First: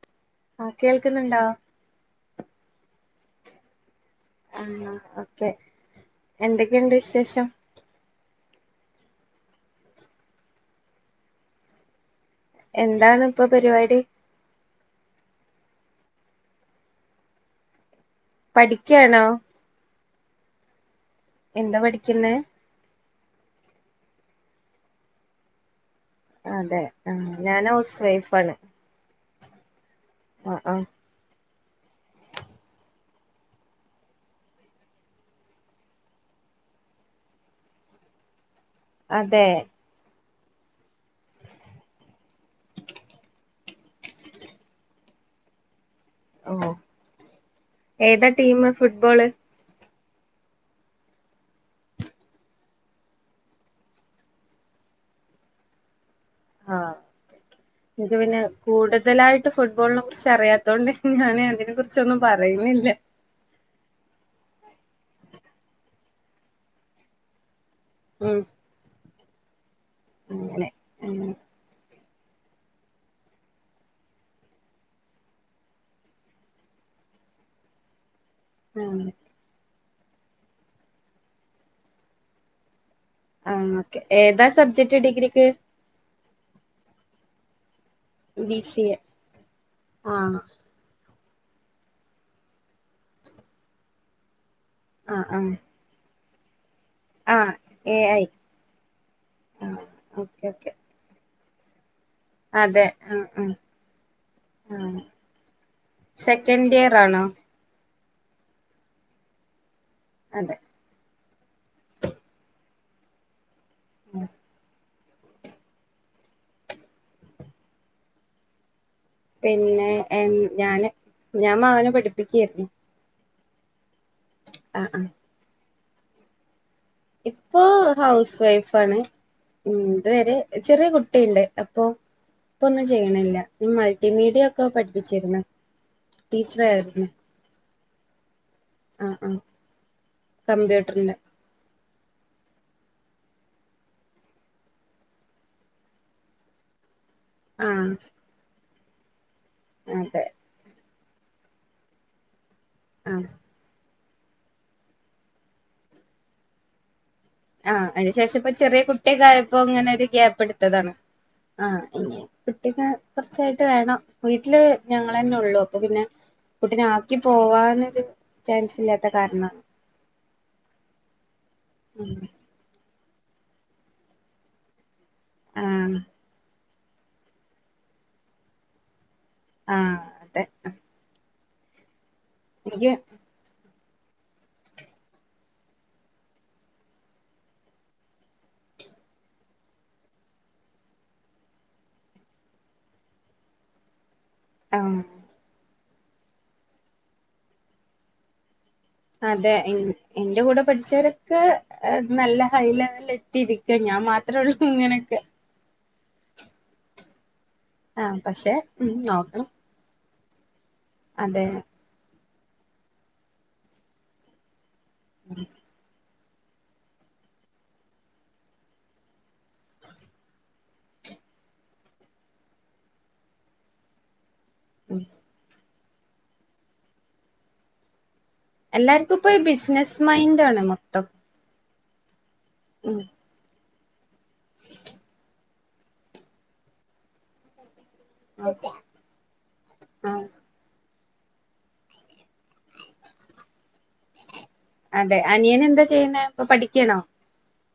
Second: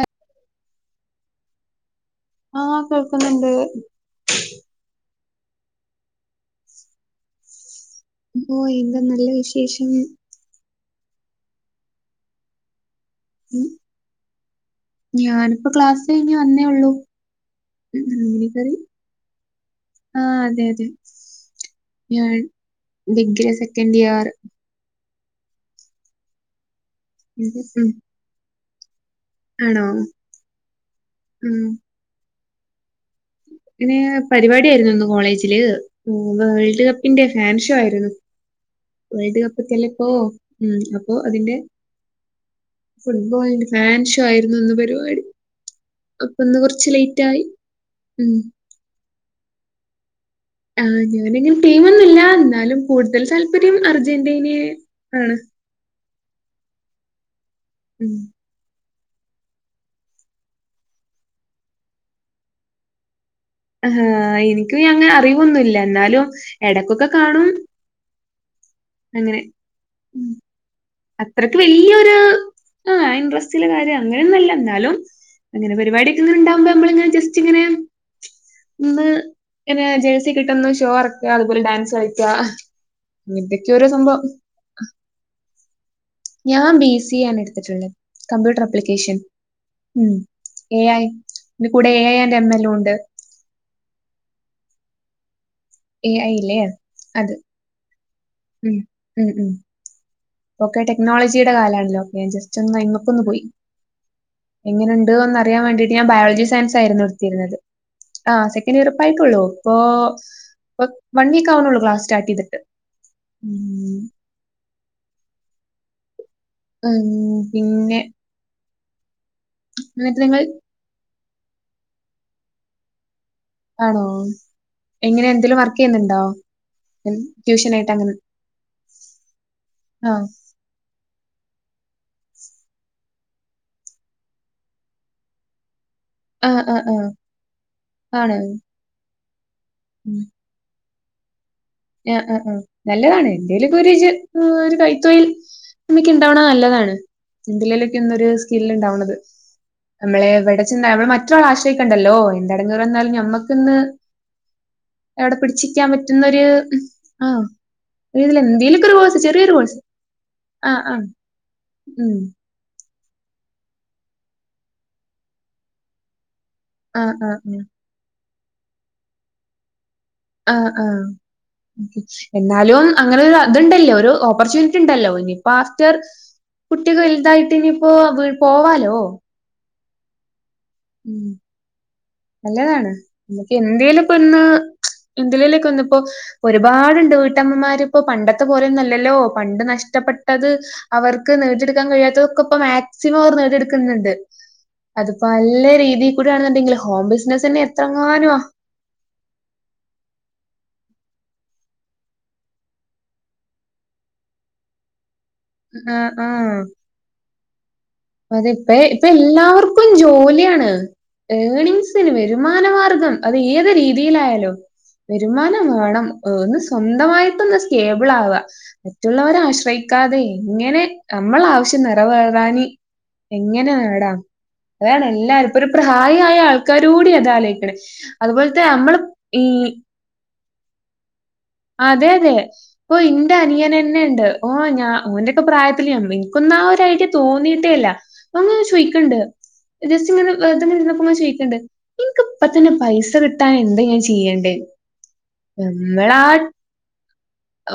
ആഹ ആഹ കേൾക്കുന്നുണ്ടോ ആഹ് കേൾക്കുന്നുണ്ട് ആ എന്തൊക്കെയുണ്ട് വിശേഷം അപ്പൊ എന്താ നല്ല വിശേഷം എന്താണ് ഇപ്പൊ പരിപാടി ഇപ്പൊ ക്ലാസ് കഴിഞ്ഞ് വന്നേ ഉള്ളു പഠിക്കാണോ ആഹ അതെ അതെ എന്താ പഠിക്കുന്നേ ഞാൻ ഡിഗ്രി സെക്കൻഡ് ഇയർ അതെ ആ ഞാൻ ഉം ഹൗസ് വൈഫ് ആണ് ആണോ അ ആ ഉം [inaudible] [unintelligible] പരിപാടി ആയിരുന്നുന്ന് കോളേജില് വേൾഡ് കപ്പിന്റെ ഫാൻ ഷോ ആയിരുന്നു വേൾഡ് അതെ കപ്പ് ചെലപ്പോ ഉ അപ്പോ അതിന്റെ ഫുട്ബോളിന്റെ ഫാൻ ഷോ ആയിരുന്നു ഇന്ന് പരിപാടി അപ്പൊ ഓ ഒന്ന് കുറച്ച് ലേറ്റ് ആയി ഏതാ ഉം ടീം ഫുട്ബോള് ആ ഞാനങ്ങനെ ടീമൊന്നുംല്ല എന്നാലും കൂടുതൽ താല്പര്യം അർജന്റീനയെ ആണ് ഉം. നിനിക്ക് പിന്നെ കൂടു കൂടുതലായിട്ട് ഫുട്ബോളിനെ കുറിച്ച് അറിയാത്തോണ്ട് ഞൻ അതിനെ കുുറിച്ചൊന്നും പറയുന്നില്ല അഹാ എനിക്ക് അങ്ങനെ അറിവൊന്നല്ല എന്നാലും എടക്കൊക്കെ കാണും ഉം ങ്ങനെ ങ്ങനെ അത്രയ്ക്ക് വല്ല്യ [inaudible] ആ ഇൻട്രസ്റ്റിലെ കാര്യം അങ്ങനെയന്നല്ല ഇന്നാലും അങ്ങനെ പരിപാടിക്കെ ഇങ്ങെനെ ണ്ടാവുമ്പോ നമ്മങ്ങനെ ജസ്റ്റ് ഇങ്ങനെ ആ ഇന്ന് ഇനെ ജേഴ്സി കിട്ടന്ന് ഷോ അറക്ക അതുപോലെ ഡാൻസ് കളിക്കാ ആ ഇതൊക്കെയോരോ ഓക്കെ സംഭവം ഏതാ സബ്ജക്ട് ഡിഗ്രിക്ക് ഞാൻ ബി സി ആണ് എടുത്തിട്ടുള്ളത് B computer C A application ഉം ആ എ ഐ ഇ കൂടെ A and M L O ഉണ്ട് ആ ആ ഏ അയില്ലേ ആഹ എ ഐ ഉം ഉം ഉം ആ ഓക്കെ ടെക്നോളജിയുടെ കാലാണല്ലോ ഞൻ ജസ്റ്റ് ഒന്ന് അതെ ഐമ ആ കൊന്ന് പോയി ആ ആ എങ്ങനെണ്ടോന്ന് അറിയാൻ വേണ്ടിട്ട് ഞാൻ ബയോളജി സെക്കൻഡ് ഇയർ സയൻസായിയിരുന്നു ആണോ എടുത്തിരുന്നത് ആ സെക്കൻഡിയറിപ്പറ യി ട്ടൊള്ളൂ പ്പൊ അതെ വൺ വീക്ക് ആവണള്ളൂ ക്ലാസ് സ്റ്റാർട്ട് ചെയ്തിട്ട് ഉം ഉം പിന്നെ പിന്നെ എന്നിട്ട് എൻ നിങ്ങൾ ഞാന് ഞാൻ മകനെ പഠിപ്പിക്കായിരുന്നു ആണോ ആ എങ്ങനെ എന്തേങ്കിലും വർക്ക് ചെയ്യുന്നുണ്ടോ ഉം ഇപ്പൊ ട്യൂഷനായിട്ട് അങ്ങനെ. ഹൗസ് വൈഫാണ് ഇ ആ. ഇതുവരെ ചെറിയ കുട്ടിയുണ്ട് അപ്പൊ ഇപ്പൊന്നും ചെയ്യണില്ല മൾട്ടിമീഡിയ ഒക്കെ പഠിപ്പിച്ചിരുന്ന് ആ ടീച്ചറേ ആ ആ. ഉം ആണ് ആ ആ ഉം. കമ്പ്യൂട്ടറിന്റെ അ ആ ആ ആനല്ലതാ [unintelligible] ഒരു ഒരു കൈത്തോഴിൽ നമ്മക്കിണ്ടാവണ നല്ലതാണ് ആ ഇതിലൊക്കെ ഇന്നരു സ്കില്ലു ണ്ടാവണത് അതെ നമ്മളെ എവിടെ ചന്നാ മറ്റൊരാളേ ആശയിക്കണ്ടല്ലോ എന്തടങ്ങുക ആ എന്നാലും നമ്മക്കിന്ന് എവിടെ പിടിച്ചിക്കാൻ പറ്റുന്നൊരു ആഹ് ആ അതിനു ഇതിൽ ശേഷപ്പൊ ചെറിയ എന്തേലൊക്കെ ഒരു കോഴ്സ് കുട്ടിയക്കെ ചെറിയൊരു ആയപ്പോ കോഴ്സ് അങ്ങനെ ഒരു ഗ്യാപ്പ് ആഹ് എടുത്തതാണ് ആഹ് ആ ഇ ഉം കുട്ടിക്കെ കുർച്ചയായിട്ട് വേണം വീട്ടില് ഞങ്ങളെന്നെ ള്ളൂ അപ്പൊ പിന്നെ കുട്ടി ആഹ് നെആക്കി ആഹ് ആഹ് പോവാാനൊരു ചാൻസ് ഇല്ലാത്ത കാരണാ ആ ആ എന്നാലും അങ്ങനെ ഒരു അതുണ്ടല്ലോ ഒരു ഓപ്പർച്യൂണിറ്റി ഉണ്ടല്ലോ ഇനിയിപ്പ ആഫ്റ്റർ ആഹ് കുട്ടിയൊക്കെ വലുതായിട്ട് ഇനിയിപ്പോ പോവാലോ ആ അതെ ളം നല്ലതാണ് എനിക്ക് നമ്മക്ക് ഇന്ത്യയില ഇപ്പൊ ഇന്ന് എന്തിലലേക്ക ഒന്നിപ്പോ ഒരുപാടുണ്ട് വീട്ടമ്മമാരിപ്പോ പണ്ടത്തെ പോലെയൊന്നല്ലല്ലോ പണ്ട് നഷ്ടം ഇഷ്ടപ്പെട്ടത് അവർക്ക് നേടിയെടുക്കാൻ കഴിയാത്തതൊക്കെ ഇപ്പ മാക്സിമം അവർ നേടിയെടുക്കുന്നുണ്ട് ആ അതിപ്പോ നല്ല രീതിയിൽ കൂടെ ആണെന്നുണ്ടെങ്കിൽ ഹോം ബിസിനസ് തന്നെ എത്രങ്ങാനമാ അതെ എന്റെ കൂടെ പഠിച്ചവരൊക്കെ നല്ല ഹൈലെവലിൽ എത്തിരിക്കുക ഞാൻ ഞാൻ മാത്രമേ ഉള്ളൂ ഇങ്ങനെയൊക്കെ ആ ആ ആഹ് അതെ പക്ഷെ ഇപ്പ ഉം ഇപ്പ നോക്കണം എല്ലാവർക്കും ജോലിയാണ് അതെ ഏണിങ്സിന് വേ- വരുമാനമാർഗം അത് ഏത് രീതിയിലായാലും വരുമാന വേണം ഒന്ന് സ്വന്തമായിട്ടന്ന് ഒന്ന് സ്കേബിൾ ആവ മറ്റുള്ളവരെ ആശ്രയിക്കാതെ എങ്ങനെ നമ്മൾ ആവശ്യം നിറവേറാന് എങ്ങനെ നേടാം ഉം അതാണ് എല്ലാരും ഇപ്പൊ ഒരു പ്രായായ ആൾക്കാരു കൂടി അത് ആലോയ്ക്ക്ണെ എല്ലാർക്കും ഇപ്പോ ബിസിനസ് മൈൻഡ് ആണ് മൊത്തം അതെ അതെ ഇപ്പൊ ഉം ഇന്റ അനിയനെ ന്നെണ്ട് ഓ ഞാൻ ഓന്റെക്കെ പ്രായത്തില് ഞാ എൻക്കൊന്ന ആ ഒരു ഐഡയ തോന്നീട്ടേല്ല ങ്ങനെ ചോയിക്കണ്ട് ജസ്റ്റ് ആഹ് ഇങ്ങനെ വെർതെങ്ങനെ ഇരു- ചോയ്ക്ണ്ട് ഇൻക്ക് ഇപ്പ തന്നെ പൈസ കിട്ടാൻ എന്താ ഞാൻ ചെയ്യണ്ടേ അതെ അനിയൻ എന്താ ചെയ്യുന്ന ഇപ്പൊ പഠിക്കണോ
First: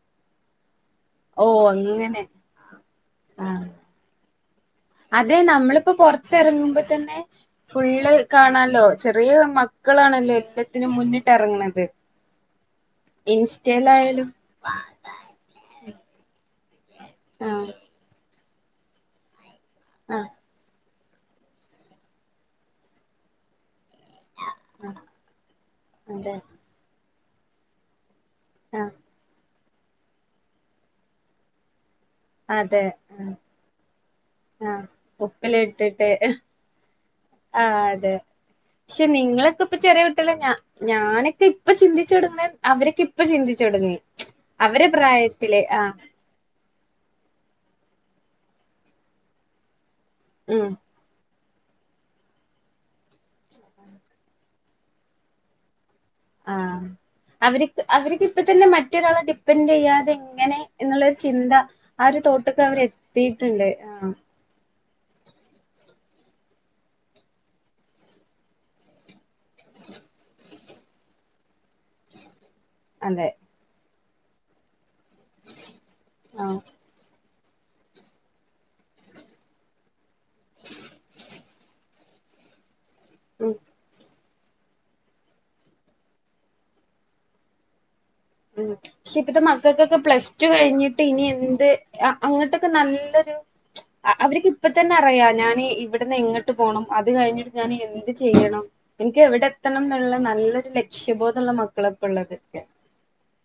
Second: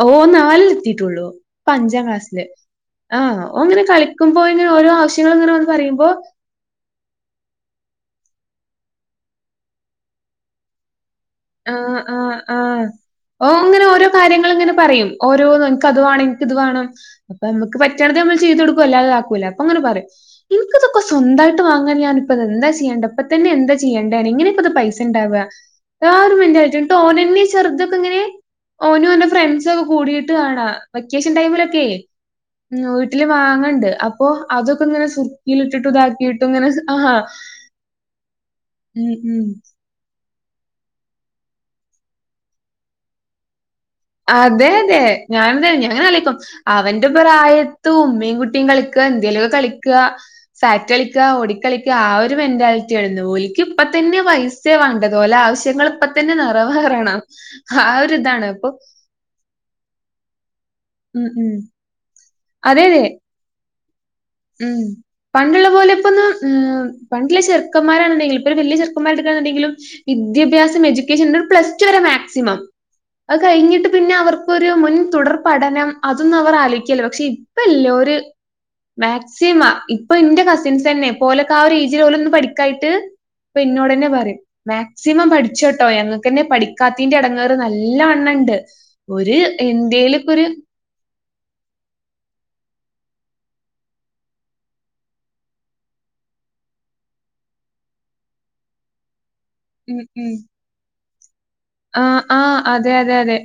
ഓ നാലിൽ എത്തീട്ടുള്ളൂ ഓ ഇപ്പഞ്ചാം അങ്ങനെ ക്ലാസ്സില് ആ ആഹ് ഓങ്ങനെ കളിക്കുമ്പോ ഇങ്ങനെ ഓരോ അതെ ആവശ്യങ്ങള് ഇങ്ങനെ വന്ന് നമ്മളിപ്പോ പറയുമ്പോ പൊറത്തെറങ്ങുമ്പോ തന്നെ ഫുള്ള് കാണാലോ ചെറിയ മക്കളാണല്ലോ എല്ലത്തിനും മുന്നി ആ ആ ആ ഓങ്ങനെ ഓരോ ഇൻസ്റ്റയിലായാലും കാര്യങ്ങൾ ഇങ്ങനെ പറയും ഓരോ കത് വാണം ഇൻക്കിത് വാണം അപ്പൊ ആഹ് നമക്ക് പറ്റ്ണതമ്മള് ചെയ്തൊടക്കും അല്ലാതാക്കൂല ഓങ്ങനെ പറിം ആഹ് ഇൻക്കിതൊക്കെ സ്വന്തായിട്ട് വാങ്ങാൻ ഞാനിപ്പതെന്താ ചെയ്യണ്ടെ അപ്പതന്നെ എന്താ ചെയ്യേണ്ടാന് ഇങ്ങനെപ്പത് അത് ആഹ് പൈസണ്ടാവ ആ ഒരു അതെ മെന്റലിറ്റ്യാണ് ഇന്നിട്ട് ഓനെന്നെ ചെർതൊക്കെ ഇങ്ങനെ ആഹ് ഓനു ഓന്റെ ഫ്രണ്ട്സ ഒക്കെ കൂടീട്ട് കാണാ വെക്കേഷൻ ടൈമിലൊക്കെ ഉം അതെ വീട്ടില് ആഹ് വാങ്ങണ്ട് അപ്പൊ അതൊക്കെ ആഹ് ഇങ്ങനെ സുർക്കിലിട്ടിട്ട് ഇതാക്കിട്ടും ഇങ്ങനെ ആ ആ അതെ ഷെ ഉം. നിങ്ങളൊക്കെ ഇപ്പൊ ചെറ്യെ ഞാനൊക്കെ ഇപ്പൊ ചിന്തിച്ചടുടങ്ങ്ണെ അവരൊക്ക ഇപ്പ ചിന്തി അതെ അതെ ഞാനെന്നെ ആഹ് ഞാനിങ്ങനാലോയ്ക്കും അവൻ എന്റെ പ്രായത്ത് ഉമ്മിം കുട്ടിം കളിക്ക എന്തേലൊക്കെ കളിക്ക ഉം സാറ്റ് കളിക്ക ഓടി കളിക്ക ആ ഒരു മെന്റാലിറ്റി ആണ് ഇന്ന് ഓൽക്ക് ഇപ്പ തന്നെ പൈസേ വാണ്ടതു ഓലാവ്ശ്യങ്ങൾ അപ്പ തന്നെ ആഹ് നിറെവേറണം ആ ഒരു ഇതാണ് ഇപ്പൊ ഡിപ്ന്റെയ്യാതെ എങ്ങനെ എന്നുള്ളരു ഉം, ഉം. ചിന്ത ആ ഒരു അതെ, തോട്ട്ക്കവര് അതെ. എത്തിയിട്ടിണ്ട് ആ ഉം പണ്ടിള്ള പോലെ ഇപ്പൊന്നും പണ്ടിള്ള ചെർക്കന്മാരാണാണ്ടെങ്കിൽ ഇപ്പൊ ഒരു വലിയ ചെുക്കന്മാരെട്ക്കാന്നിണ്ടെങ്കിലു വിദ്യാഭ്യാസം എജ്യുക്കേഷൻ പ്ലസ് ടു വരെ മാക്സിമം അതെ അകയിഞ്ഞിട്ട് പിന്നെ അവർക്കൊരു മുൻ തുടർ പഠനം അതൊന്നും അവർ ആഹ് ആലോക്കല പക്ഷെ ഇ ഇപ്പല്ലോര് മാക്സിമ ഇപ്പൊ ഇന്റെ കസിൻസെന്നെ ഇപോലൊക്കെ ആ ഒരു ഏജിൽ പോലെ ഒന്നും പഠിക്കായിട്ട് ഉം പിഇന്നോടെന്നെ പറയും മാക്സിമം പഠിച്ചോട്ടോ ഞങ്ങക്കെന്നെ പഠിക്കാത്തീന്റെ എടങ്ങേറ് നൽ ഉം പക്ഷെ ഇപ്പത്തെ മക്കൾക്കൊക്കെ പ്ലസ് എന്തേലൊക്കെ ഒരു ടു കഴിഞ്ഞിട്ട് ഇനി എ [unintelligible] അങ്ങട്ടൊക്കെ നല്ലൊരു അവർക്ക് ഇപ്പത്തന്നെറിയ ഞാൻ ഇവിടുന്ന് എങ്ങ പോണം അത് കഴിഞ്ഞിട്ട് ഞാൻ എന്ത് ചെയ്യണം എനിക്ക് എവിടെ എത്തണം ഉം എന്നുള്ള ഉം. നല്ലൊരു ലക്ഷ്യബോധം ആ ആ അതെ അതെ അതെ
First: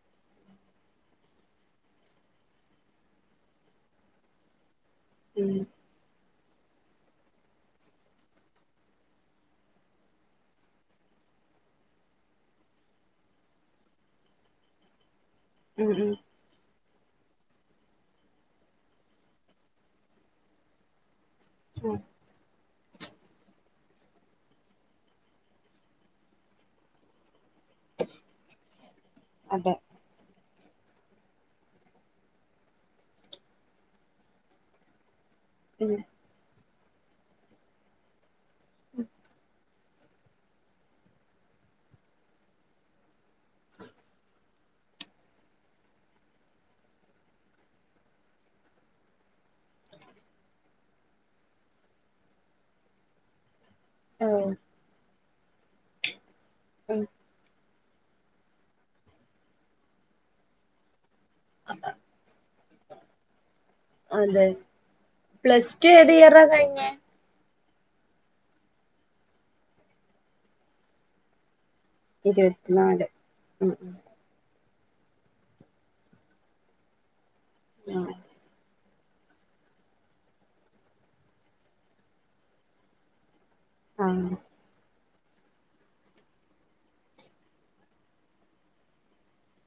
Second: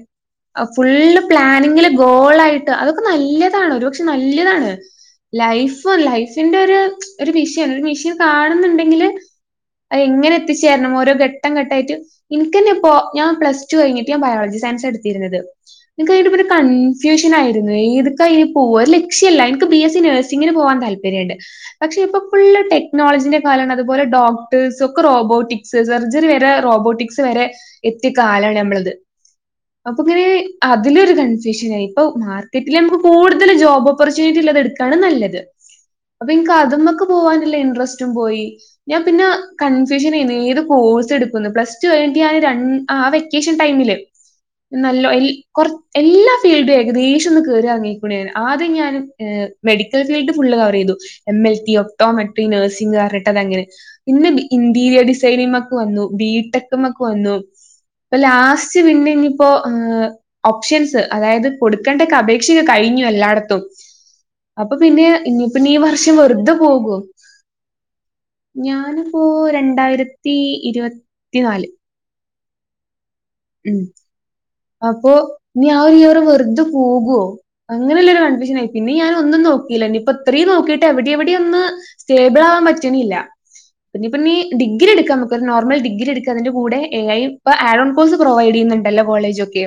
ഫുള്ള് പ്ലാനിങ്ങില് ഗോള ആയിട്ട് അതൊക്കെ നല്ലതാണ് ഒരുപക്ഷെ നല്ലതാണ് ഉം ലൈഫ് ലൈഫിന്റെ ഒരു ഒരു മിഷീൻ ഒരു മിഷീൻ കാണുന്നുണ്ടെങ്കില് അ എങ്ങനെ എത്തിച്ചേരണം ഓരോ ഘട്ടം ഘട്ടായിട്ട് ഇൻക്കെന്നെ ഇപ്പോ ഞാൻ പ്ലസ ടു കഴിഞ്ഞിട്ട് ഞാൻയോളജി സയൻസ് എടുത്തിരുന്നത് നിനക്ക് അ ഉം ഒരു ക കൺഫ്യൂഷനായിരുന്നു ഏത്ക്കാനിപോവ്വാ ഒരു ലക്ഷ്യല്ല നിക്ക് ബി എസ് സി നഴ്സിങ്ങിന് പോവാൻ താല്പര്യണ്ട് ഉം പക്ഷെ ഇപ്പൊ ഫുള്ള് ടെ നോളജിന്റെ കാലമാണ് അതുപോലെ ഡോക്ടേഴ്സ് ഒക്കെ റോബോട്ടിക്സ് സർജറി വരെ റോബോട്ടിക്സ് വരെ എത്തിയ കാലാണ് നമ്മളത് അതെ അപ്പൊങ്ങനെ അതിലൊരു കൺഫ്യൂഷനായി ഇപ്പൊ മാർക്കറ്റില് നമുക്ക് കൂടുതൽ ജോബ് ഓപ്പർച്യൂണിറ്റി ഉള്ളത് എടുക്കാണ് നല്ലത് ഉം അപ്പൊനിക്ക് അത്മ്മക്ക് പോവാനില്ലേ ഇൻട്രസ്റ്റും പോയി ഞാൻ പിന്നെ കൺഫ്യൂഷനെയ്ന്ന് ഏത് കോഴ്സ് എടുക്കുന്ന് പ്ലസ് ടു കഴിഞ്ഞിട്ട് ഞാൻ ര ആ വെക്കേഷൻ ടൈമില് നല്ല എല് കൊർ എല്ലാ ഫീൽഡും ഏകദേശം ഒന്ന് കയറി അറങ്ങിക്ക്ണാൻ ആദ്യം ഞാൻ ഏ മെഡിക്കൽ ഫീൽഡ് ഫുള് കവറെയ്തു എം എൽ ടി ഒക്‌റ്റോമെറ്ററി നഴ്സിംഗർഞ്ഞിട്ട് അത് അങ്ങനെ പിന്നെ ഓഹ് ഇന്റീരിയർ ഡിസൈനിങ്മക്ക് വന്നു ഉം ബീടെകമക്ക് വന്നു ഇപ്പൊ ലാസ്റ്റ് പിന്നെനിപ്പോ ഓപ്ഷൻസ് അതായത് കൊടുക്കേണ്ടക്കെ അപേക്ഷ കഴഞ്ഞു എല്ലാടത്തും അതെ അപ്പൊ പിന്നെ പ്ലസ് ഇനിയിപനീ ടു ഏത് വർഷം ഇയറാ വെറുതെ കഴിഞ്ഞേ പോകും ഞാനിപ്പോ രണ്ടായിരത്തി ഇരുപത്തി നാല് ഇരുപത്തി നാല് ഉം അപ്പോ ഇനി ആഒരു ഇയർ വെറുതെ പോകുവോ ആഹ് അങ്ങനെയുള്ളോരു കൺഫ്യൂഷൻ ആയി പിന്നെ ഞാനൊന്നും നോക്കിയില്ലനിപ്പ ഇത്രയും നോക്കിയിട്ട് എവിടെ എവിടെയോന്ന് സ്റ്റേബിൾ ആവാൻ പറ്റണില്ല പിന്നെ ഇപ്പനീ ആഹ് ഡിഗ്രി എടുക്കാം നമുക്കൊ നോർമൽ ഡിഗ്രി എടുക്കാം അതിന്റെ കൂടെ എ ഐ ഇപ്പൊ ആ കോഴ്സ് പ്രൊവൈഡ് ചെയ്യുന്നുണ്ടല്ലോ കോളേജ് ഒക്കെൊ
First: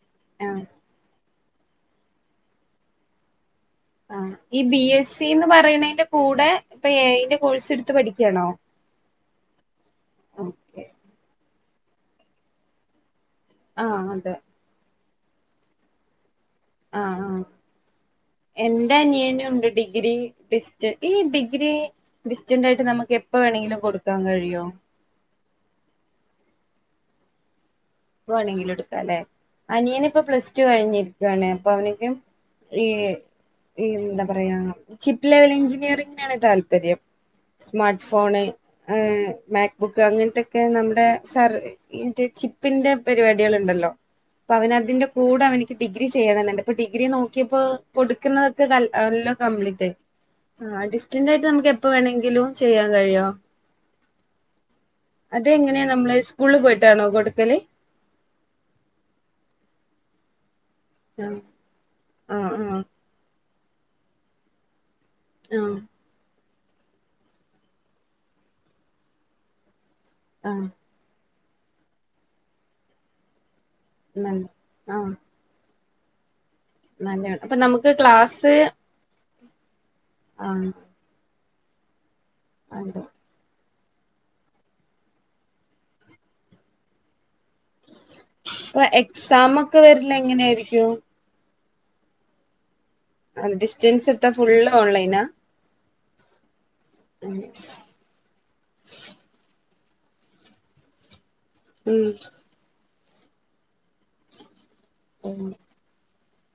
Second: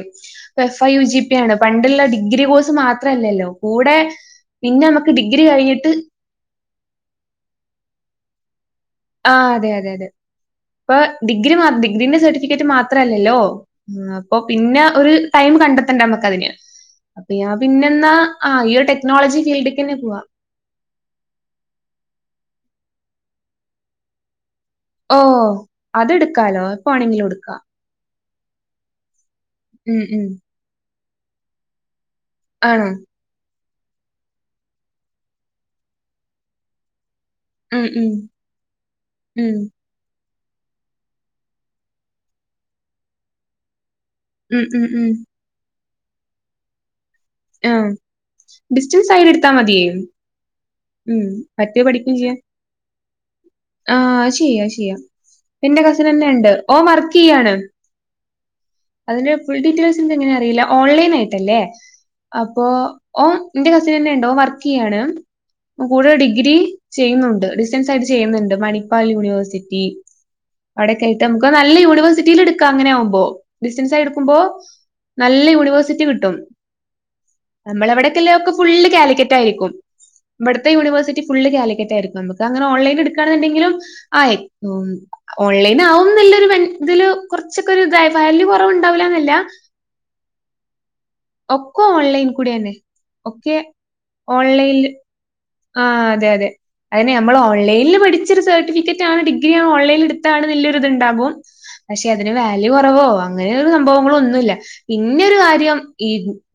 ആഹ് എഫ് ഐ യു ജിപി യാണ് പണ്ടുള്ള ഡിഗ്രി കോഴ്സ് മാത്രല്ലല്ലോ കൂടെ ആ ഈ ബി പിന്നെ എസ് നമുക്ക് ഡിഗ്രി സിന്ന് കഴിഞ്ഞിട്ട് പറയുന്നതിന്റെ കൂടെ ഇപ്പൊ എ ഐ ന്റെ കോഴ്സ് എടുത്ത് പഠി ഠിക്കണോ ആ അതെ അതെ അതെ അപ്പൊ ഡിഗ്രി മാ ഡിഗ്രീന്റെ സർട്ടിഫിക്കറ്റ് മാത്രല്ല ല്ലോ ആഹ് അതെ അപ്പൊ പിന്നെ ഒരു ടൈം കണ്ടെത്തണ്ട നമ്മക്ക് അതിന് ആ ആ ഈ ഒരു എന്റെ ടെക്നോളജി അനിയനുണ്ട് ഫീൽഡിക്കന്നെ ഡിഗ്രി പോവാ. ഡിസ്റ്റ് ഈ ഡിഗ്രി ഡിസ്റ്റന്റ് ആയിട്ട് നമുക്ക് എപ്പ വേണെങ്കിലും കൊടുക്കാൻ കഴിയോ ഓ അതെടുക്കാലോ എപ്പോ വാണെങ്കിലും എടുക്കാ പോവാണെങ്കിൽ എടുക്കാല്ലെ ഉം അനിയനിപ്പൊ ഉം പ്ലസ് ടു കഴിഞ്ഞിരിക്കുവാണ് അപ്പൊ അവനിക്കും ഈ ആണോ? എന്താ പറയാ ചിപ്പ് ലെവൽ എഞ്ചിനീയറിങ്ങിനാണ് താല്പര്യം ഉം സ്മാർട്ട് ഉം ഫോണ് ഉം മാക്ബുക്ക് അങ്ങനത്തെ ഒക്കെ നമ്മുടെ സർ ചിപ്പിന്റെ പരിപാടികൾുണ്ടല്ലോ അപ്പൊ ഉം ഉം അവനതിന്റെ ഉം കൂടെ അവനിക്ക് ഡിഗ്ര ചെയ്യണെന്നുണ്ട് ഇപ്പൊ ഡിഗ്രി നോ എ ഇപ്പൊ ആഹ് കൊടുക്കുന്നതൊക്കെ ഡിസ്റ്റൻസ് ആയിട്ട് എല്ലാം എടുത്താ കംപ്ലീറ്റ് മതിയേ ആയി ആ ഉം ഡിസ്റ്റൻറ് ആയിട്ട് നമുക്ക് എപ്പ വേണമെങ്കിലും ചെയ്യാൻ കഴിയോ ആഹ ചെയ്യ ചെയ്യാം അത് എന്റെ എങ്ങനെയാ നമ്മള് കസിൻന്നെ ഉണ്ട് സ്കൂളിൽ ഓൻ പോയിട്ടാണോ വർക്ക് ചെയ്യ കൊടുക്കല് അതിന്റെ ഫുൾ ഡീറ്റെൽസ്‌ എന്തങ്ങന അറിയില്ല ഓൺലൈൻ ആ ആയിട്ടല്ലേ ആ അപ്പൊ ആ ഓ എന്റെ കസിൻ തന്നെണ്ട് ഓൻ വർക്ക് ചെയ്യണ് ആ കൂടുതൽ ഡിഗ്രി ചെയ്യുന്നുണ്ട് ഡിസ്റ്റാൻസ് ആയിട്ട് ചെയ്യുന്നുണ്ട് മണിപ്പാൽ യൂണിവേഴ്സിറ്റി ആഹ് അവിടെ കേട്ട് നമുക്ക് നല്ല യൂണിവേഴ്സിറ്റിൽട്ക്കാം അങ്ങനെ ആകുമ്പോ ഡിസ്റ്റൻസ് ആയി എടുക്കുമ്പോ നൽ ആഹ് നല്ല യൂണിവേഴ്സിറ്റി കിട്ടും നല്ലയാണ് അപ്പൊ നമുക്ക് നമ്മളവിടെക്കെല്ല ക്ലാസ് ഒക്കെ ഫുള്ള് കാലിക്കറ്റ് യിരിക്കും ആഹ് ഇവിടുത്തെ യൂണിവേഴ്സിറ്റി ഫുള് കാലിക്കറ്റായിരിക്കും നമക്ക് അങ്ങനെ ഓൺലൈൻ അതെ എടു ങ്കിലും ആ [inaudible] ഓൺലൈന ആവുംന്ല്ലൊരു ഇതില് കുറച്ചൊക്കെ ഇതായ വാല്യ അപ്പൊ കുറവുണ്ടാവില്ലന്നല്ല എക്സാം ഒക്കെ വരില്ല [unintelligible] ഒക്ക ഓൺലൈൻ കുടിയാണ് അ ഡിസ്റ്റൻസ് എത്രാ ഫുള്ള് ഓൺലൈനാ ആ അതെ അതെ അതിന് നമ്മൾ ഉം ഓൺലൈനിൽ പഠിചോരു സർട്ടിഫിക്കറ്റ്ണ് ഡിഗ്രിയാ ഓൺലൈൻ എടുത്താണ് നല്ലൊര്ത്ണ്ടാകും പക്ഷെ അതിന് വാല്യൂ കുറവോ അങ്ങനെ സംഭവങ്ങളോന്നുല്ല പിന്നെരു ഉം കാര്യം ഈ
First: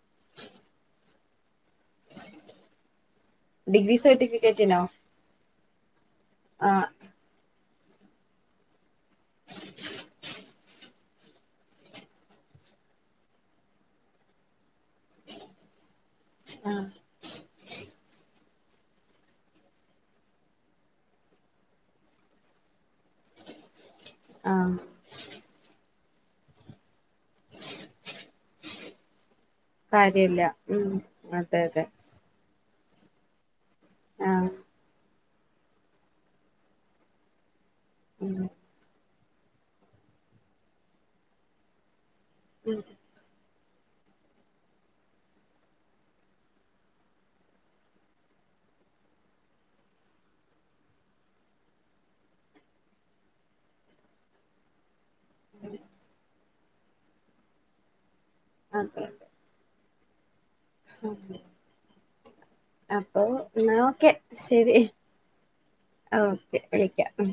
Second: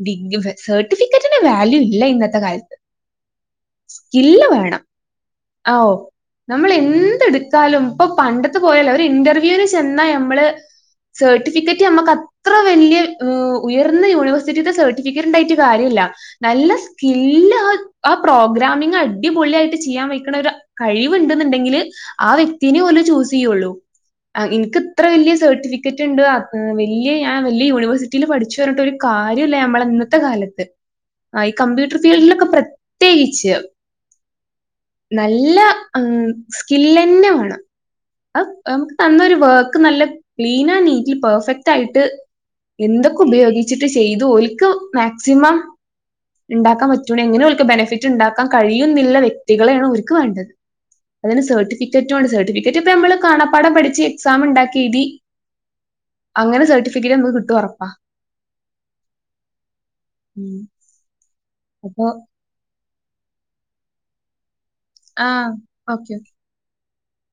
ഡിഗ സർട്ടിഫ റ്റന് വാല്യൂ ഇല്ല ഇന്നത്തെ കാലത്ത് ഡിഗ്രി സ്കില് സർട്ടിഫിക്കറ്റിനോ വേണം ആഓ നമ്മൾ ആഹ് എന്തെടുക്കാലും ഇപ്പൊ പണ്ടത്തെ പോയാല ഇന്റർവ്യൂൽ ചെന്നാ നമ്മള് സർട്ടിഫിക്കറ്റ് നമ്മുക്ക് അത്ര വലിയ ഉയർന്ന യൂണിവേഴ്സിറ്റിയുടെ സർട്ടിഫ ട്ട് കാര്യല്ല നല്ല ആഹ് സ്ക പ്രോഗ്രാമിംഗ അടിപൊളിയ ആയിട്ട് ചെയ്യാൻ വെക്കണ ഒരു കഴിവ്ണ്ടെന്നുണ്ടെങ്കില് ആ വ്യക്തിെ പോല ചൂസേയുള്ളു അ നിൻക് ആഹ് ഇത്ര വലിയ സർട്ടിഫിക്കറ്റ് ഉണ്ട് വലിയ ഞാൻ വലിയ യൂണിവേഴ്സിറ്റിയിൽ പഠിച്ചു പറഞ്ഞിട്ട് ഒരു കാര്യമല്ലേ നമ്മള ഇന്നത്തെ കാര്യല്ല കാലത്ത് ഉം ആ ഈ അതെ അതെ കമ്പ്യൂട്ടർ ഫീൽഡിലൊക്കെ പ്രത്യേകിച്ച് ആഹ് നല്ല സ്കിൽ തന്നെ വേണം ഉം നമക്ക് തന്നൊരു വർക്ക് നല്ല ക്ലീൻ ആൻഡ് നീറ്റ് പെർഫെക്റ്റ് ആയിട്ട് ഉം എന്തൊക്കെ ഉപയോഗി ചിട്ട് ചെയ്തു ഒക്ക് മാക്സിമം ഉണ്ടാക്കാൻ പറ്റ എങ്ങനെ അവക്ക് ബെനഫിറ്റ് ഉണ്ടാക്കാൻ കഴിയുന്നില്ല വ്യക്തികളെയാണ് അവർക്ക് വേണ്ടത് അതിന് സർട്ടിഫിക്കറ്റുംണ്ട് സർട്ടിഫിക്കറ്റ് ഇപ്പ നമ്മള് കാണപ്പാഠം പഠിച്ച് എക്സാം ഉണ്ടാക്കിയ എഴുതി ഉം അങ്ങനെ സർട്ടിഫിക്കറ്റ് നമ്മക്ക് കിട്ടുഉറപ്പാ അതെ ഉം അപ്പൊ അപ്പൊ ന ഒക്കെ ശരി ഓക്കെ വിളിക്കാം ഉ